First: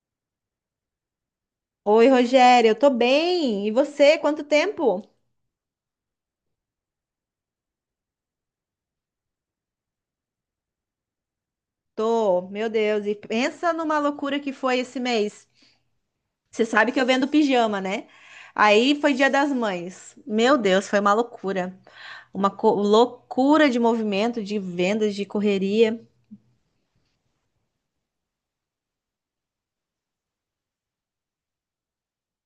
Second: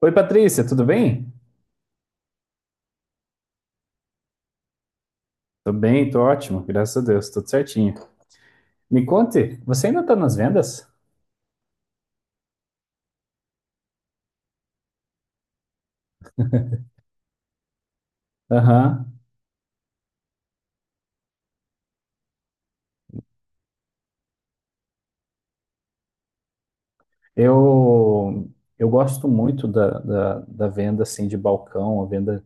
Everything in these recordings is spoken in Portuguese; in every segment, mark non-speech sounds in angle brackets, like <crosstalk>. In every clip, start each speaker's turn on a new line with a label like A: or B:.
A: Oi, Patrícia, tudo bem?
B: Oi, Rogério, eu tô bem. E você, quanto tempo?
A: Tô bem, tô ótimo, graças a Deus, tudo certinho. Me conte, você ainda tá nas vendas?
B: Tô, meu Deus, e pensa numa loucura que foi esse mês. Você sabe que eu vendo pijama, né? Aí
A: Aham.
B: foi Dia das Mães. Meu Deus, foi uma loucura. Uma loucura de movimento, de vendas, de correria.
A: Eu, eu gosto muito da venda assim de balcão, a venda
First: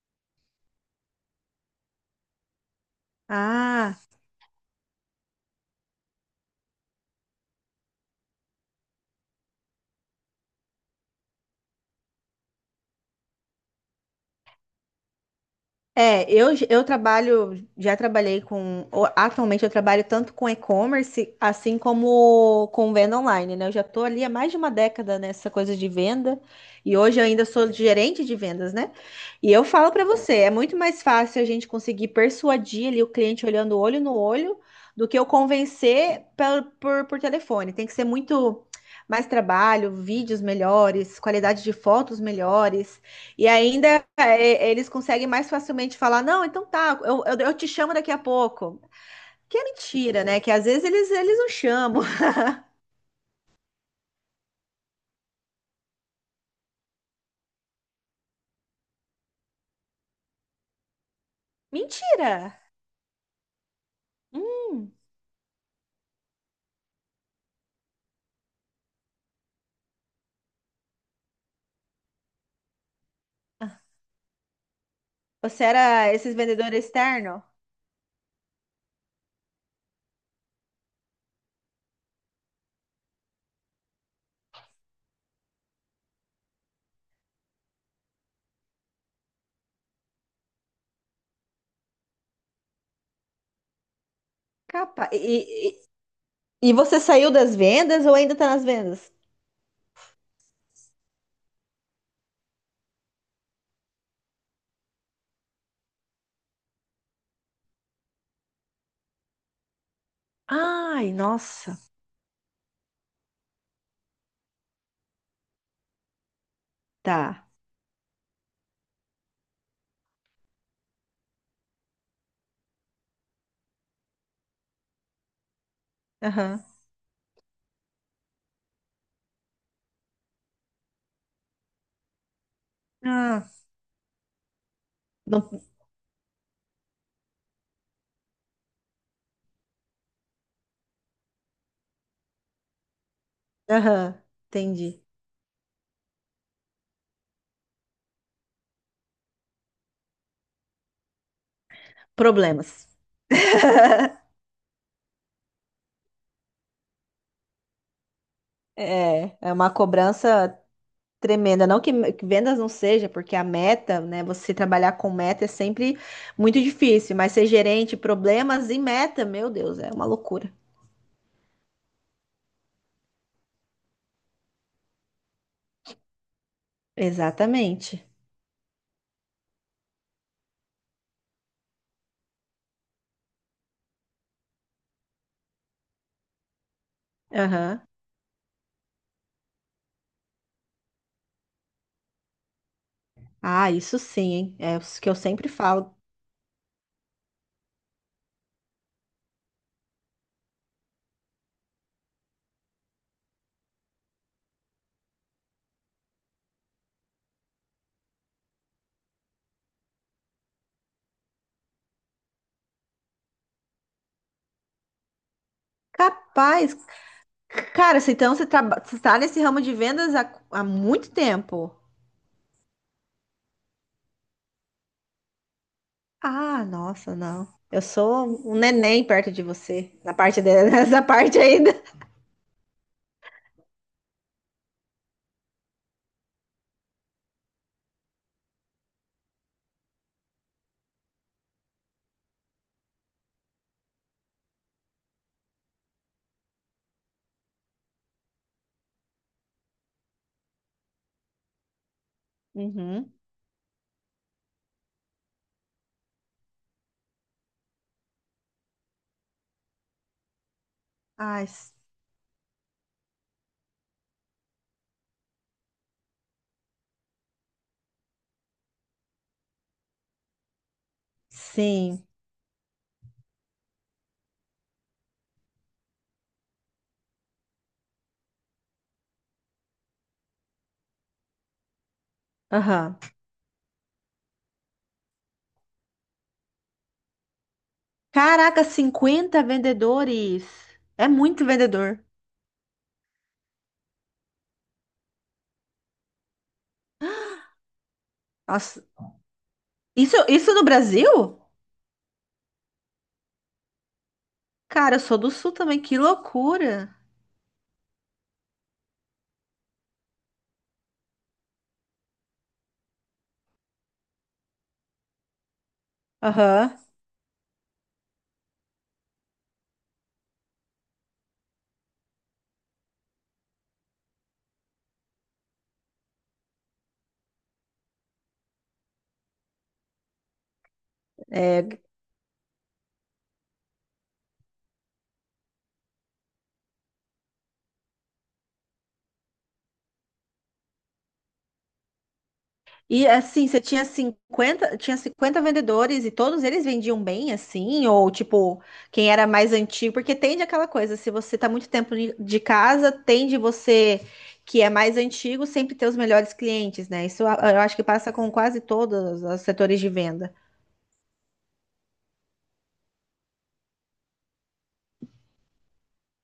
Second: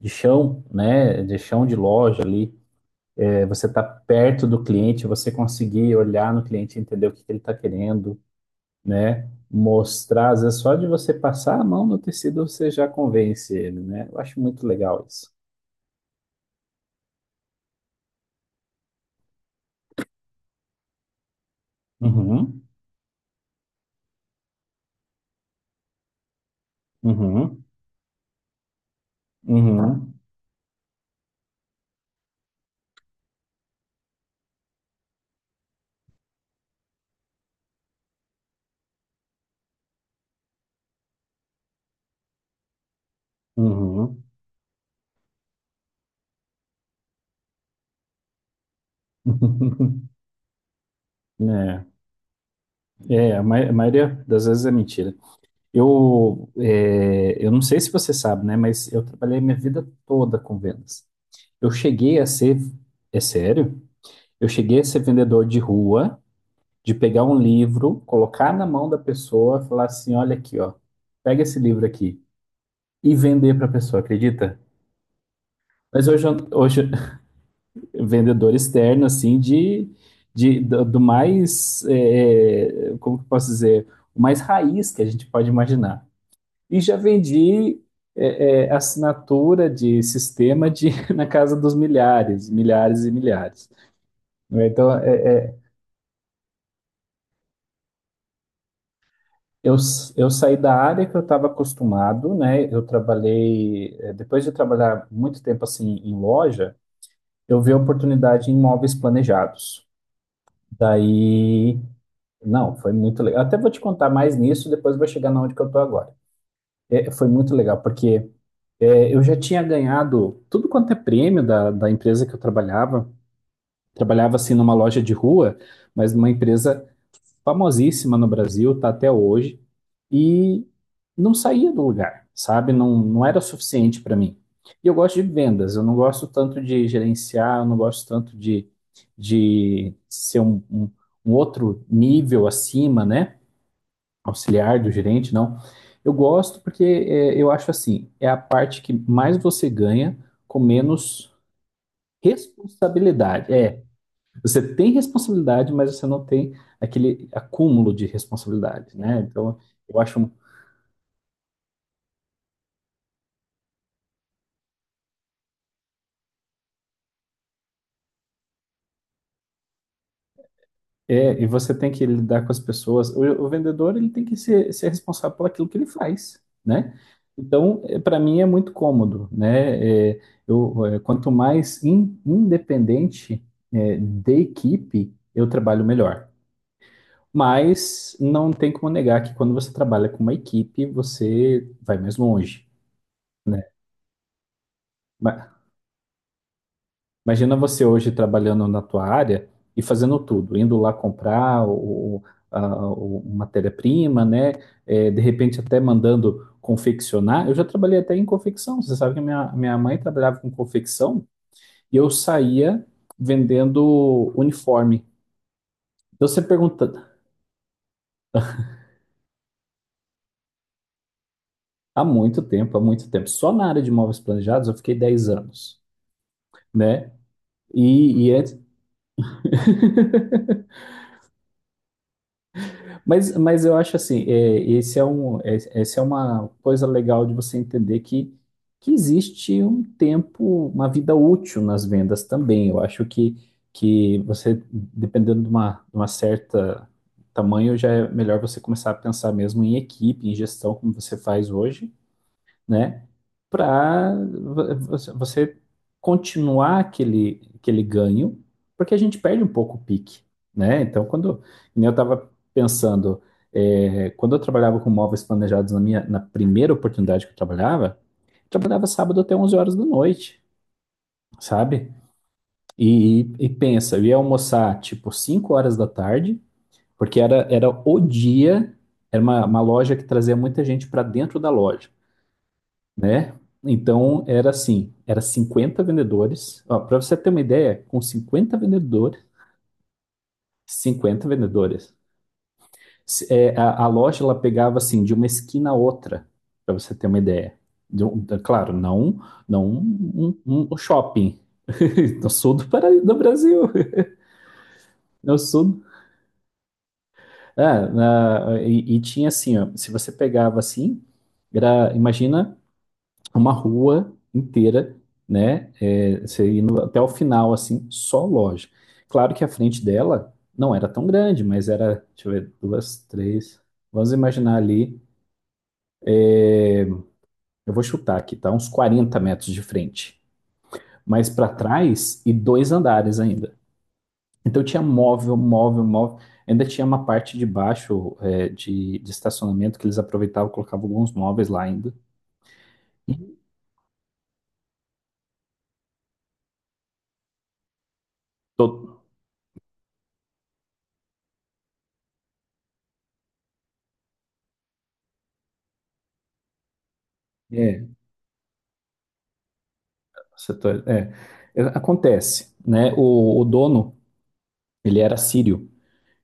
A: de chão, né? De chão de loja ali. É, você tá
B: Ah,
A: perto do cliente, você conseguir olhar no cliente, entender o que que ele tá querendo, né? Mostrar, às vezes só de você passar a mão no tecido, você já convence ele, né? Eu acho muito legal isso.
B: é, eu trabalho, já trabalhei com, atualmente eu trabalho tanto com e-commerce, assim
A: Uhum,
B: como com venda online, né? Eu já tô ali há mais de uma década nessa coisa de venda e hoje eu ainda
A: uhum,
B: sou gerente de vendas, né? E eu falo pra
A: uhum.
B: você, é muito mais fácil a gente conseguir persuadir ali o cliente olhando olho no olho do que eu convencer por telefone. Tem que ser muito mais trabalho, vídeos melhores, qualidade de fotos melhores. E ainda
A: Uhum.
B: é, eles conseguem mais facilmente falar: não, então tá, eu te chamo daqui a pouco. Que é
A: <laughs>
B: mentira, né? Que às vezes eles não
A: É,
B: chamam. <laughs>
A: é, a a maioria das vezes é mentira. Eu não sei se você sabe, né? Mas eu trabalhei minha vida toda com vendas. Eu cheguei a ser,
B: Mentira!
A: é sério? Eu cheguei a
B: Hum,
A: ser vendedor de rua, de pegar um livro, colocar na mão da pessoa, falar assim, olha aqui, ó, pega esse livro aqui e vender para a pessoa, acredita?
B: você
A: Mas
B: era
A: hoje,
B: esses
A: hoje,
B: vendedores externos?
A: vendedor externo, assim, do mais, como que eu posso dizer, o mais raiz que a gente pode imaginar. E já vendi assinatura de sistema de, <laughs> na casa dos milhares, milhares e milhares, né? Então,
B: Capa.
A: é, é,
B: E você saiu das vendas ou ainda tá nas vendas?
A: eu, eu saí da área que eu estava acostumado, né? Eu trabalhei, depois de trabalhar muito tempo assim em loja, eu vi a oportunidade em imóveis planejados.
B: Ai,
A: Daí
B: nossa.
A: Não, foi muito legal. Até vou te contar mais nisso, depois vou chegar na onde que eu tô agora. Foi
B: Tá.
A: muito legal, porque eu já tinha ganhado tudo quanto é prêmio da empresa que eu trabalhava. Trabalhava assim numa loja de rua, mas numa
B: Aham.
A: empresa famosíssima no Brasil, tá até hoje, e não saía do lugar, sabe? Não, não era
B: Ah,
A: suficiente para mim. E eu gosto de
B: não.
A: vendas, eu não gosto tanto de gerenciar, eu não gosto tanto de ser um outro nível acima, né?
B: Aham,
A: Auxiliar do
B: entendi.
A: gerente, não. Eu gosto porque eu acho assim, é a parte que mais você ganha com menos
B: Problemas.
A: responsabilidade. É,
B: <laughs>
A: você tem responsabilidade, mas você não tem aquele acúmulo de responsabilidade, né?
B: É, é
A: Então,
B: uma
A: eu acho.
B: cobrança tremenda, não que que vendas não seja, porque a meta, né? Você trabalhar com meta é sempre muito difícil, mas ser gerente, problemas e meta, meu Deus, é uma loucura.
A: É, e você tem que lidar com as pessoas. O vendedor ele tem que ser responsável por aquilo que ele faz, né? Então,
B: Exatamente.
A: para mim é muito cômodo, né? Quanto mais independente da equipe eu trabalho melhor.
B: Aham.
A: Mas não tem como negar que quando você trabalha com uma equipe você vai mais longe, né?
B: Ah, isso sim, hein? É o que eu sempre falo.
A: Imagina você hoje trabalhando na tua área e fazendo tudo, indo lá comprar matéria-prima, né? De repente até mandando confeccionar. Eu já trabalhei até em confecção. Você sabe que minha mãe trabalhava com confecção e eu saía vendendo uniforme. Então você
B: Capaz,
A: pergunta,
B: cara, se então você você está nesse ramo de vendas há muito tempo.
A: há muito tempo, há muito tempo. Só na área de móveis planejados eu fiquei 10 anos,
B: Ah,
A: né?
B: nossa, não. Eu
A: E,
B: sou
A: e
B: um
A: antes.
B: neném perto de você, na parte
A: <laughs>
B: de- <laughs> nessa parte ainda.
A: Mas eu acho assim, é, esse é um, é, essa é uma coisa legal de você entender que existe um tempo, uma vida útil nas vendas também. Eu acho que você, dependendo de uma certa tamanho, já é melhor você começar a pensar mesmo em equipe, em gestão, como você faz hoje, né?
B: Uhum.
A: Para você continuar aquele ganho, porque a gente perde um pouco o pique, né? Então, quando
B: Ai, s-
A: que nem eu estava pensando, quando eu trabalhava com móveis planejados na primeira oportunidade que eu trabalhava sábado até 11 horas da noite, sabe?
B: sim.
A: E pensa, eu ia almoçar tipo 5 horas da tarde, porque era o dia, era uma loja que trazia muita gente para dentro da loja,
B: Aham.
A: né? Então era assim, era 50 vendedores. Para você ter uma ideia, com 50
B: Caraca,
A: vendedores,
B: 50 vendedores. É
A: 50
B: muito
A: vendedores,
B: vendedor.
A: a loja ela pegava assim de uma esquina a outra, para você ter uma ideia. Claro,
B: Nossa,
A: não, não
B: isso,
A: um,
B: isso no
A: um
B: Brasil?
A: shopping. <laughs> No sul do Brasil,
B: Cara, eu sou do
A: no
B: Sul
A: sul.
B: também, que loucura.
A: E tinha assim, ó, se você pegava assim, imagina uma rua inteira, né? É, você
B: Aham.
A: indo até o final, assim, só loja. Claro que a frente dela não era tão grande, mas era, deixa eu ver, duas, três. Vamos imaginar ali, eu vou chutar aqui, tá? Uns 40 metros de frente. Mas para
B: É,
A: trás e dois andares ainda. Então tinha móvel, móvel, móvel. Ainda tinha uma parte de baixo, de estacionamento que eles aproveitavam, colocavam alguns móveis lá ainda.
B: e
A: E
B: assim, você tinha 50, tinha 50 vendedores e todos eles vendiam bem, assim, ou tipo,
A: to-
B: quem era mais antigo, porque tende aquela coisa, se você tá muito tempo de casa, tende você que é mais antigo sempre ter os melhores clientes, né? Eu acho que
A: é,
B: passa com quase todos os setores de venda.
A: Setores, é. É, acontece, né? O dono, ele era sírio.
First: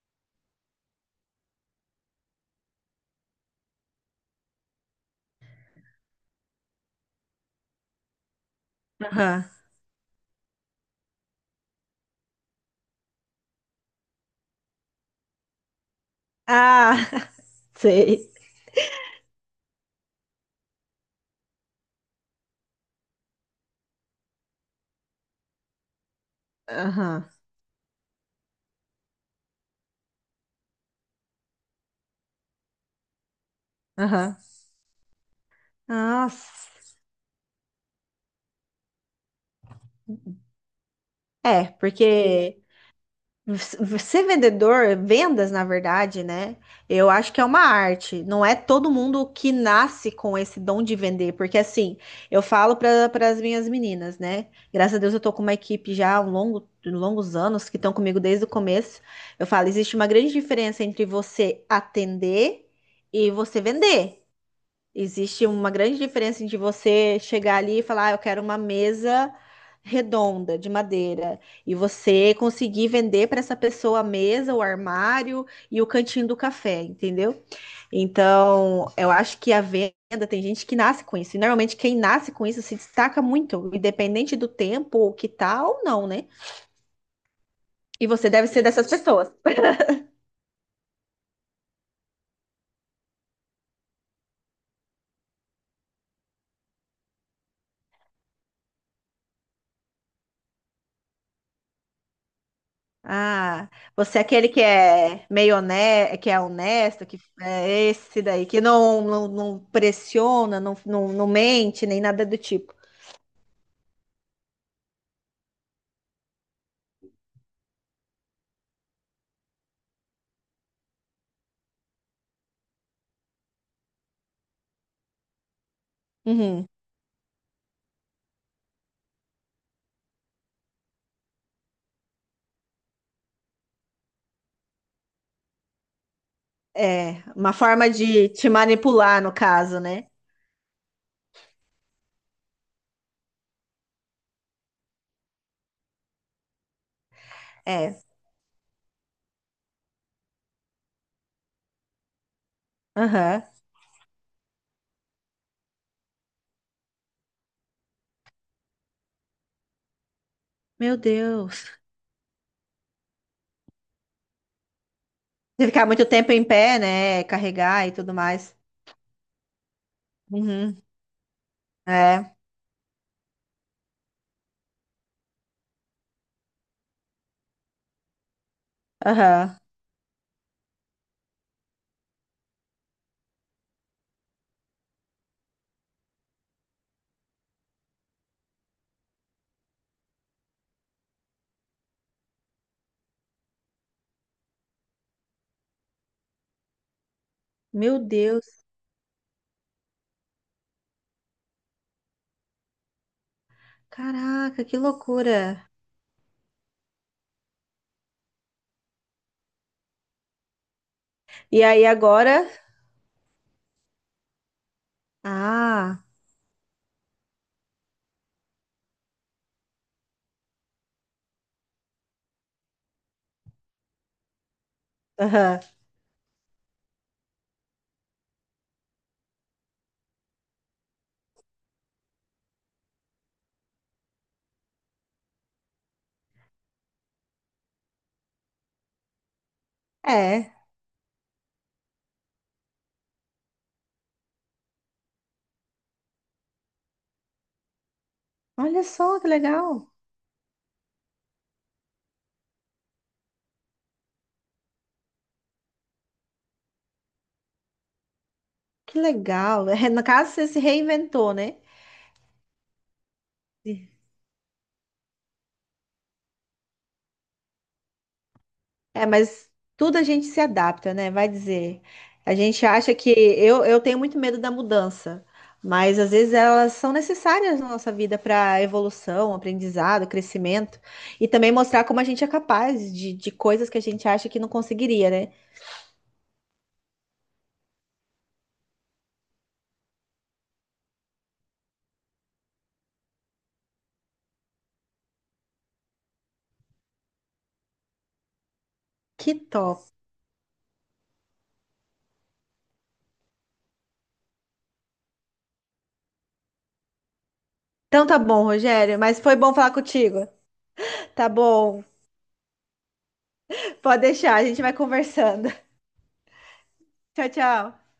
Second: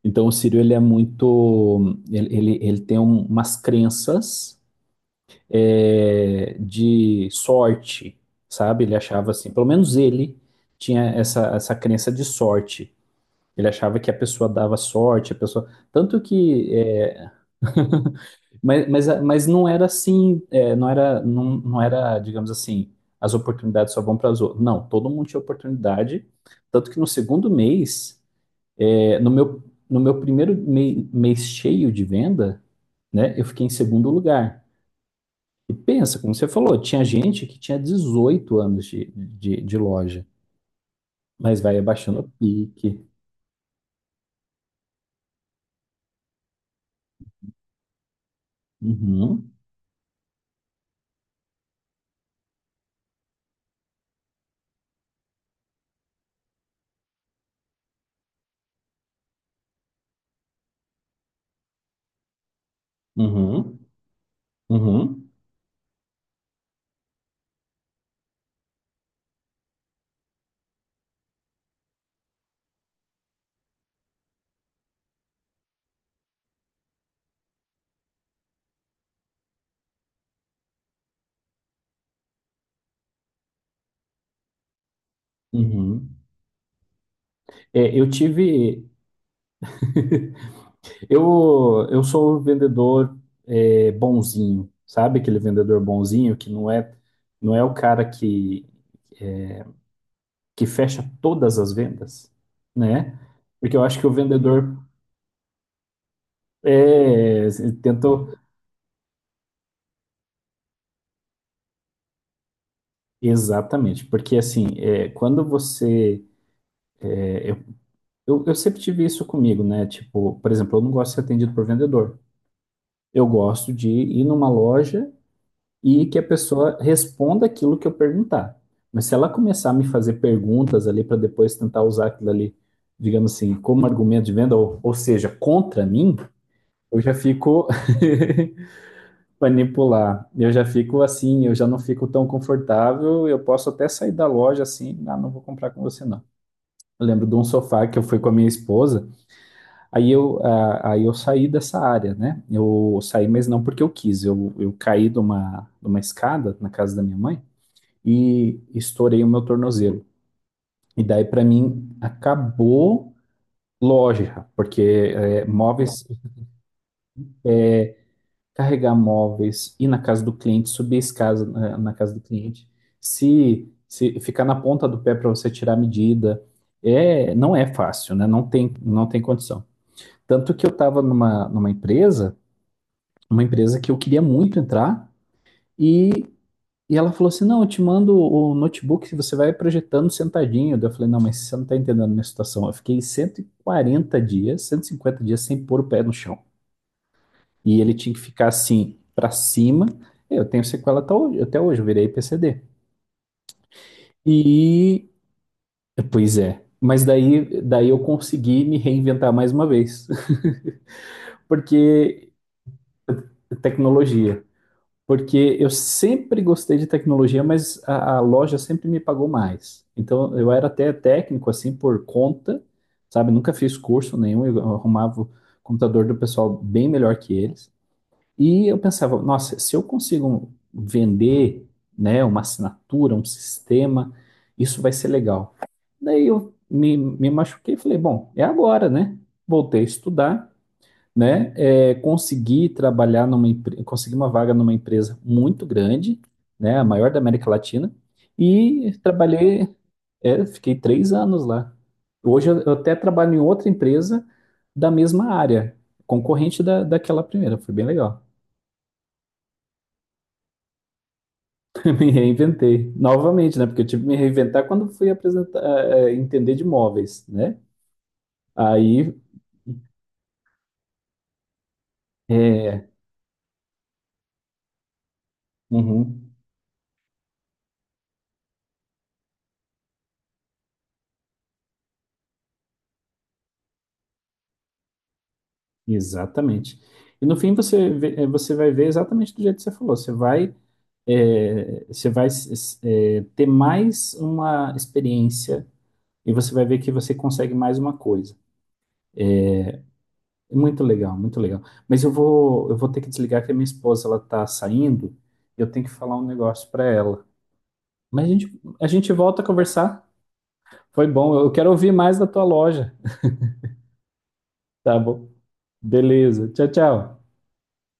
A: Então, o sírio, ele é muito... Ele tem umas crenças, de sorte, sabe? Ele achava
B: Aham.
A: assim, pelo menos ele tinha essa crença de sorte. Ele achava que a pessoa dava sorte, a pessoa... Tanto que
B: Ah,
A: é.
B: <laughs> sei.
A: Mas não era assim, não era, não, não era, digamos assim, as oportunidades só vão para as outras. Não, todo mundo tinha oportunidade. Tanto que no
B: Aham,
A: segundo mês, é, no meu, no meu primeiro mês cheio de venda, né, eu fiquei em segundo
B: aham.
A: lugar. E pensa, como você falou,
B: Nossa.
A: tinha gente que tinha 18 anos de loja, mas
B: É,
A: vai abaixando o
B: porque
A: pique.
B: ser vendedor, vendas, na verdade, né? Eu acho que é uma arte. Não é todo mundo que
A: Uhum,
B: nasce com esse dom de vender, porque assim, eu falo para as minhas meninas, né? Graças a Deus eu tô com uma equipe já há um longo, longos anos que estão comigo desde o começo. Eu falo, existe uma grande diferença entre você atender e você
A: uhum,
B: vender.
A: uhum,
B: Existe uma grande diferença de você chegar ali e falar, ah, eu quero uma mesa redonda de madeira e você conseguir vender para essa pessoa a mesa, o armário e o cantinho do café, entendeu? Então, eu acho que a venda tem gente que nasce com isso. E normalmente quem nasce com isso se destaca muito, independente do tempo, o que tá ou não,
A: uhum.
B: né?
A: É,
B: E
A: eu
B: você deve ser dessas
A: tive,
B: pessoas.
A: eu sou o vendedor, bonzinho, sabe? Aquele vendedor bonzinho que não é o cara que fecha todas as vendas, né?
B: Ah,
A: Porque eu acho que o
B: você é aquele que
A: vendedor
B: é meio honesto, que
A: é,
B: é esse
A: tentou.
B: daí, que não pressiona, não mente, nem nada do tipo.
A: Exatamente, porque assim, quando você. é, eu, eu sempre tive isso comigo, né? Tipo, por exemplo, eu não gosto de ser atendido por vendedor. Eu gosto de ir numa loja e que a
B: Uhum.
A: pessoa responda aquilo que eu perguntar. Mas se ela começar a me fazer perguntas ali para depois tentar usar aquilo ali, digamos assim, como argumento de venda, ou seja, contra mim, eu já
B: É, uma
A: fico
B: forma de te manipular, no
A: <laughs>
B: caso, né?
A: manipular. Eu já fico assim, eu já não fico tão confortável, eu posso até sair da loja assim, ah, não vou comprar com você não. Eu lembro de um sofá que eu
B: É.
A: fui com a minha esposa, aí eu saí dessa área, né? Eu saí,
B: Aham.
A: mas não porque eu quis, eu caí de uma escada na casa da minha mãe, e estourei o meu tornozelo.
B: Meu
A: E daí, para
B: Deus.
A: mim, acabou loja, porque
B: Se ficar muito
A: móveis,
B: tempo em pé, né? Carregar e tudo mais.
A: carregar móveis, ir na casa do cliente,
B: Uhum.
A: subir a escada na casa do
B: É.
A: cliente, se ficar na ponta do pé para você tirar a medida, não é fácil, né? Não tem, não tem
B: Aham.
A: condição. Tanto que eu estava numa empresa, uma empresa que eu queria muito entrar, e e ela falou assim: não, eu te mando o notebook, que você vai projetando sentadinho. Daí eu falei: não, mas você não está entendendo a minha situação. Eu fiquei 140 dias, 150 dias sem pôr o pé no chão. E ele
B: Meu
A: tinha que ficar
B: Deus.
A: assim, para cima. Eu tenho sequela até hoje, eu virei PCD.
B: Caraca, que
A: E,
B: loucura.
A: Pois é. Mas daí eu consegui me reinventar mais uma vez, <laughs>
B: E aí
A: porque
B: agora?
A: tecnologia. Porque eu
B: Ah.
A: sempre gostei de tecnologia, mas a loja sempre me pagou mais. Então eu era até técnico assim por conta, sabe? Nunca fiz curso nenhum, eu arrumava o
B: Aham.
A: computador do pessoal bem melhor que eles. E eu pensava, nossa, se eu consigo vender, né, uma assinatura, um sistema, isso vai ser legal. Daí eu me machuquei e falei, bom, é agora, né? Voltei a estudar,
B: É.
A: né? Conseguir uma vaga numa empresa muito grande, né? A maior da América Latina.
B: Olha
A: E
B: só que legal.
A: fiquei 3 anos lá. Hoje eu até trabalho em outra empresa da mesma área, concorrente daquela primeira. Foi bem legal.
B: Que legal. <laughs> É, no caso, você se reinventou, né?
A: <laughs> Me reinventei novamente, né? Porque eu tive que me reinventar quando fui entender de imóveis, né?
B: É,
A: Aí,
B: mas tudo a gente se adapta, né? Vai dizer. A gente
A: é,
B: acha que eu tenho muito medo da mudança, mas às
A: uhum.
B: vezes elas são necessárias na nossa vida para evolução, aprendizado, crescimento e também mostrar como a gente é capaz de coisas que a gente acha que não conseguiria, né?
A: Exatamente. E no fim você vai ver exatamente do jeito que você falou. Você vai ter mais uma experiência e você vai ver que você consegue mais uma coisa.
B: Que top.
A: É, muito legal, muito legal. Mas eu vou ter que desligar que a minha esposa ela tá saindo e eu tenho que falar um negócio para ela.
B: Então tá
A: Mas a
B: bom,
A: gente, a
B: Rogério,
A: gente
B: mas foi
A: volta a
B: bom falar
A: conversar.
B: contigo.
A: Foi
B: Tá
A: bom. Eu quero
B: bom.
A: ouvir mais da tua loja.
B: Pode deixar, a gente vai
A: Tá bom.
B: conversando.
A: Beleza. Tchau,
B: <laughs>
A: tchau.
B: Tchau, tchau.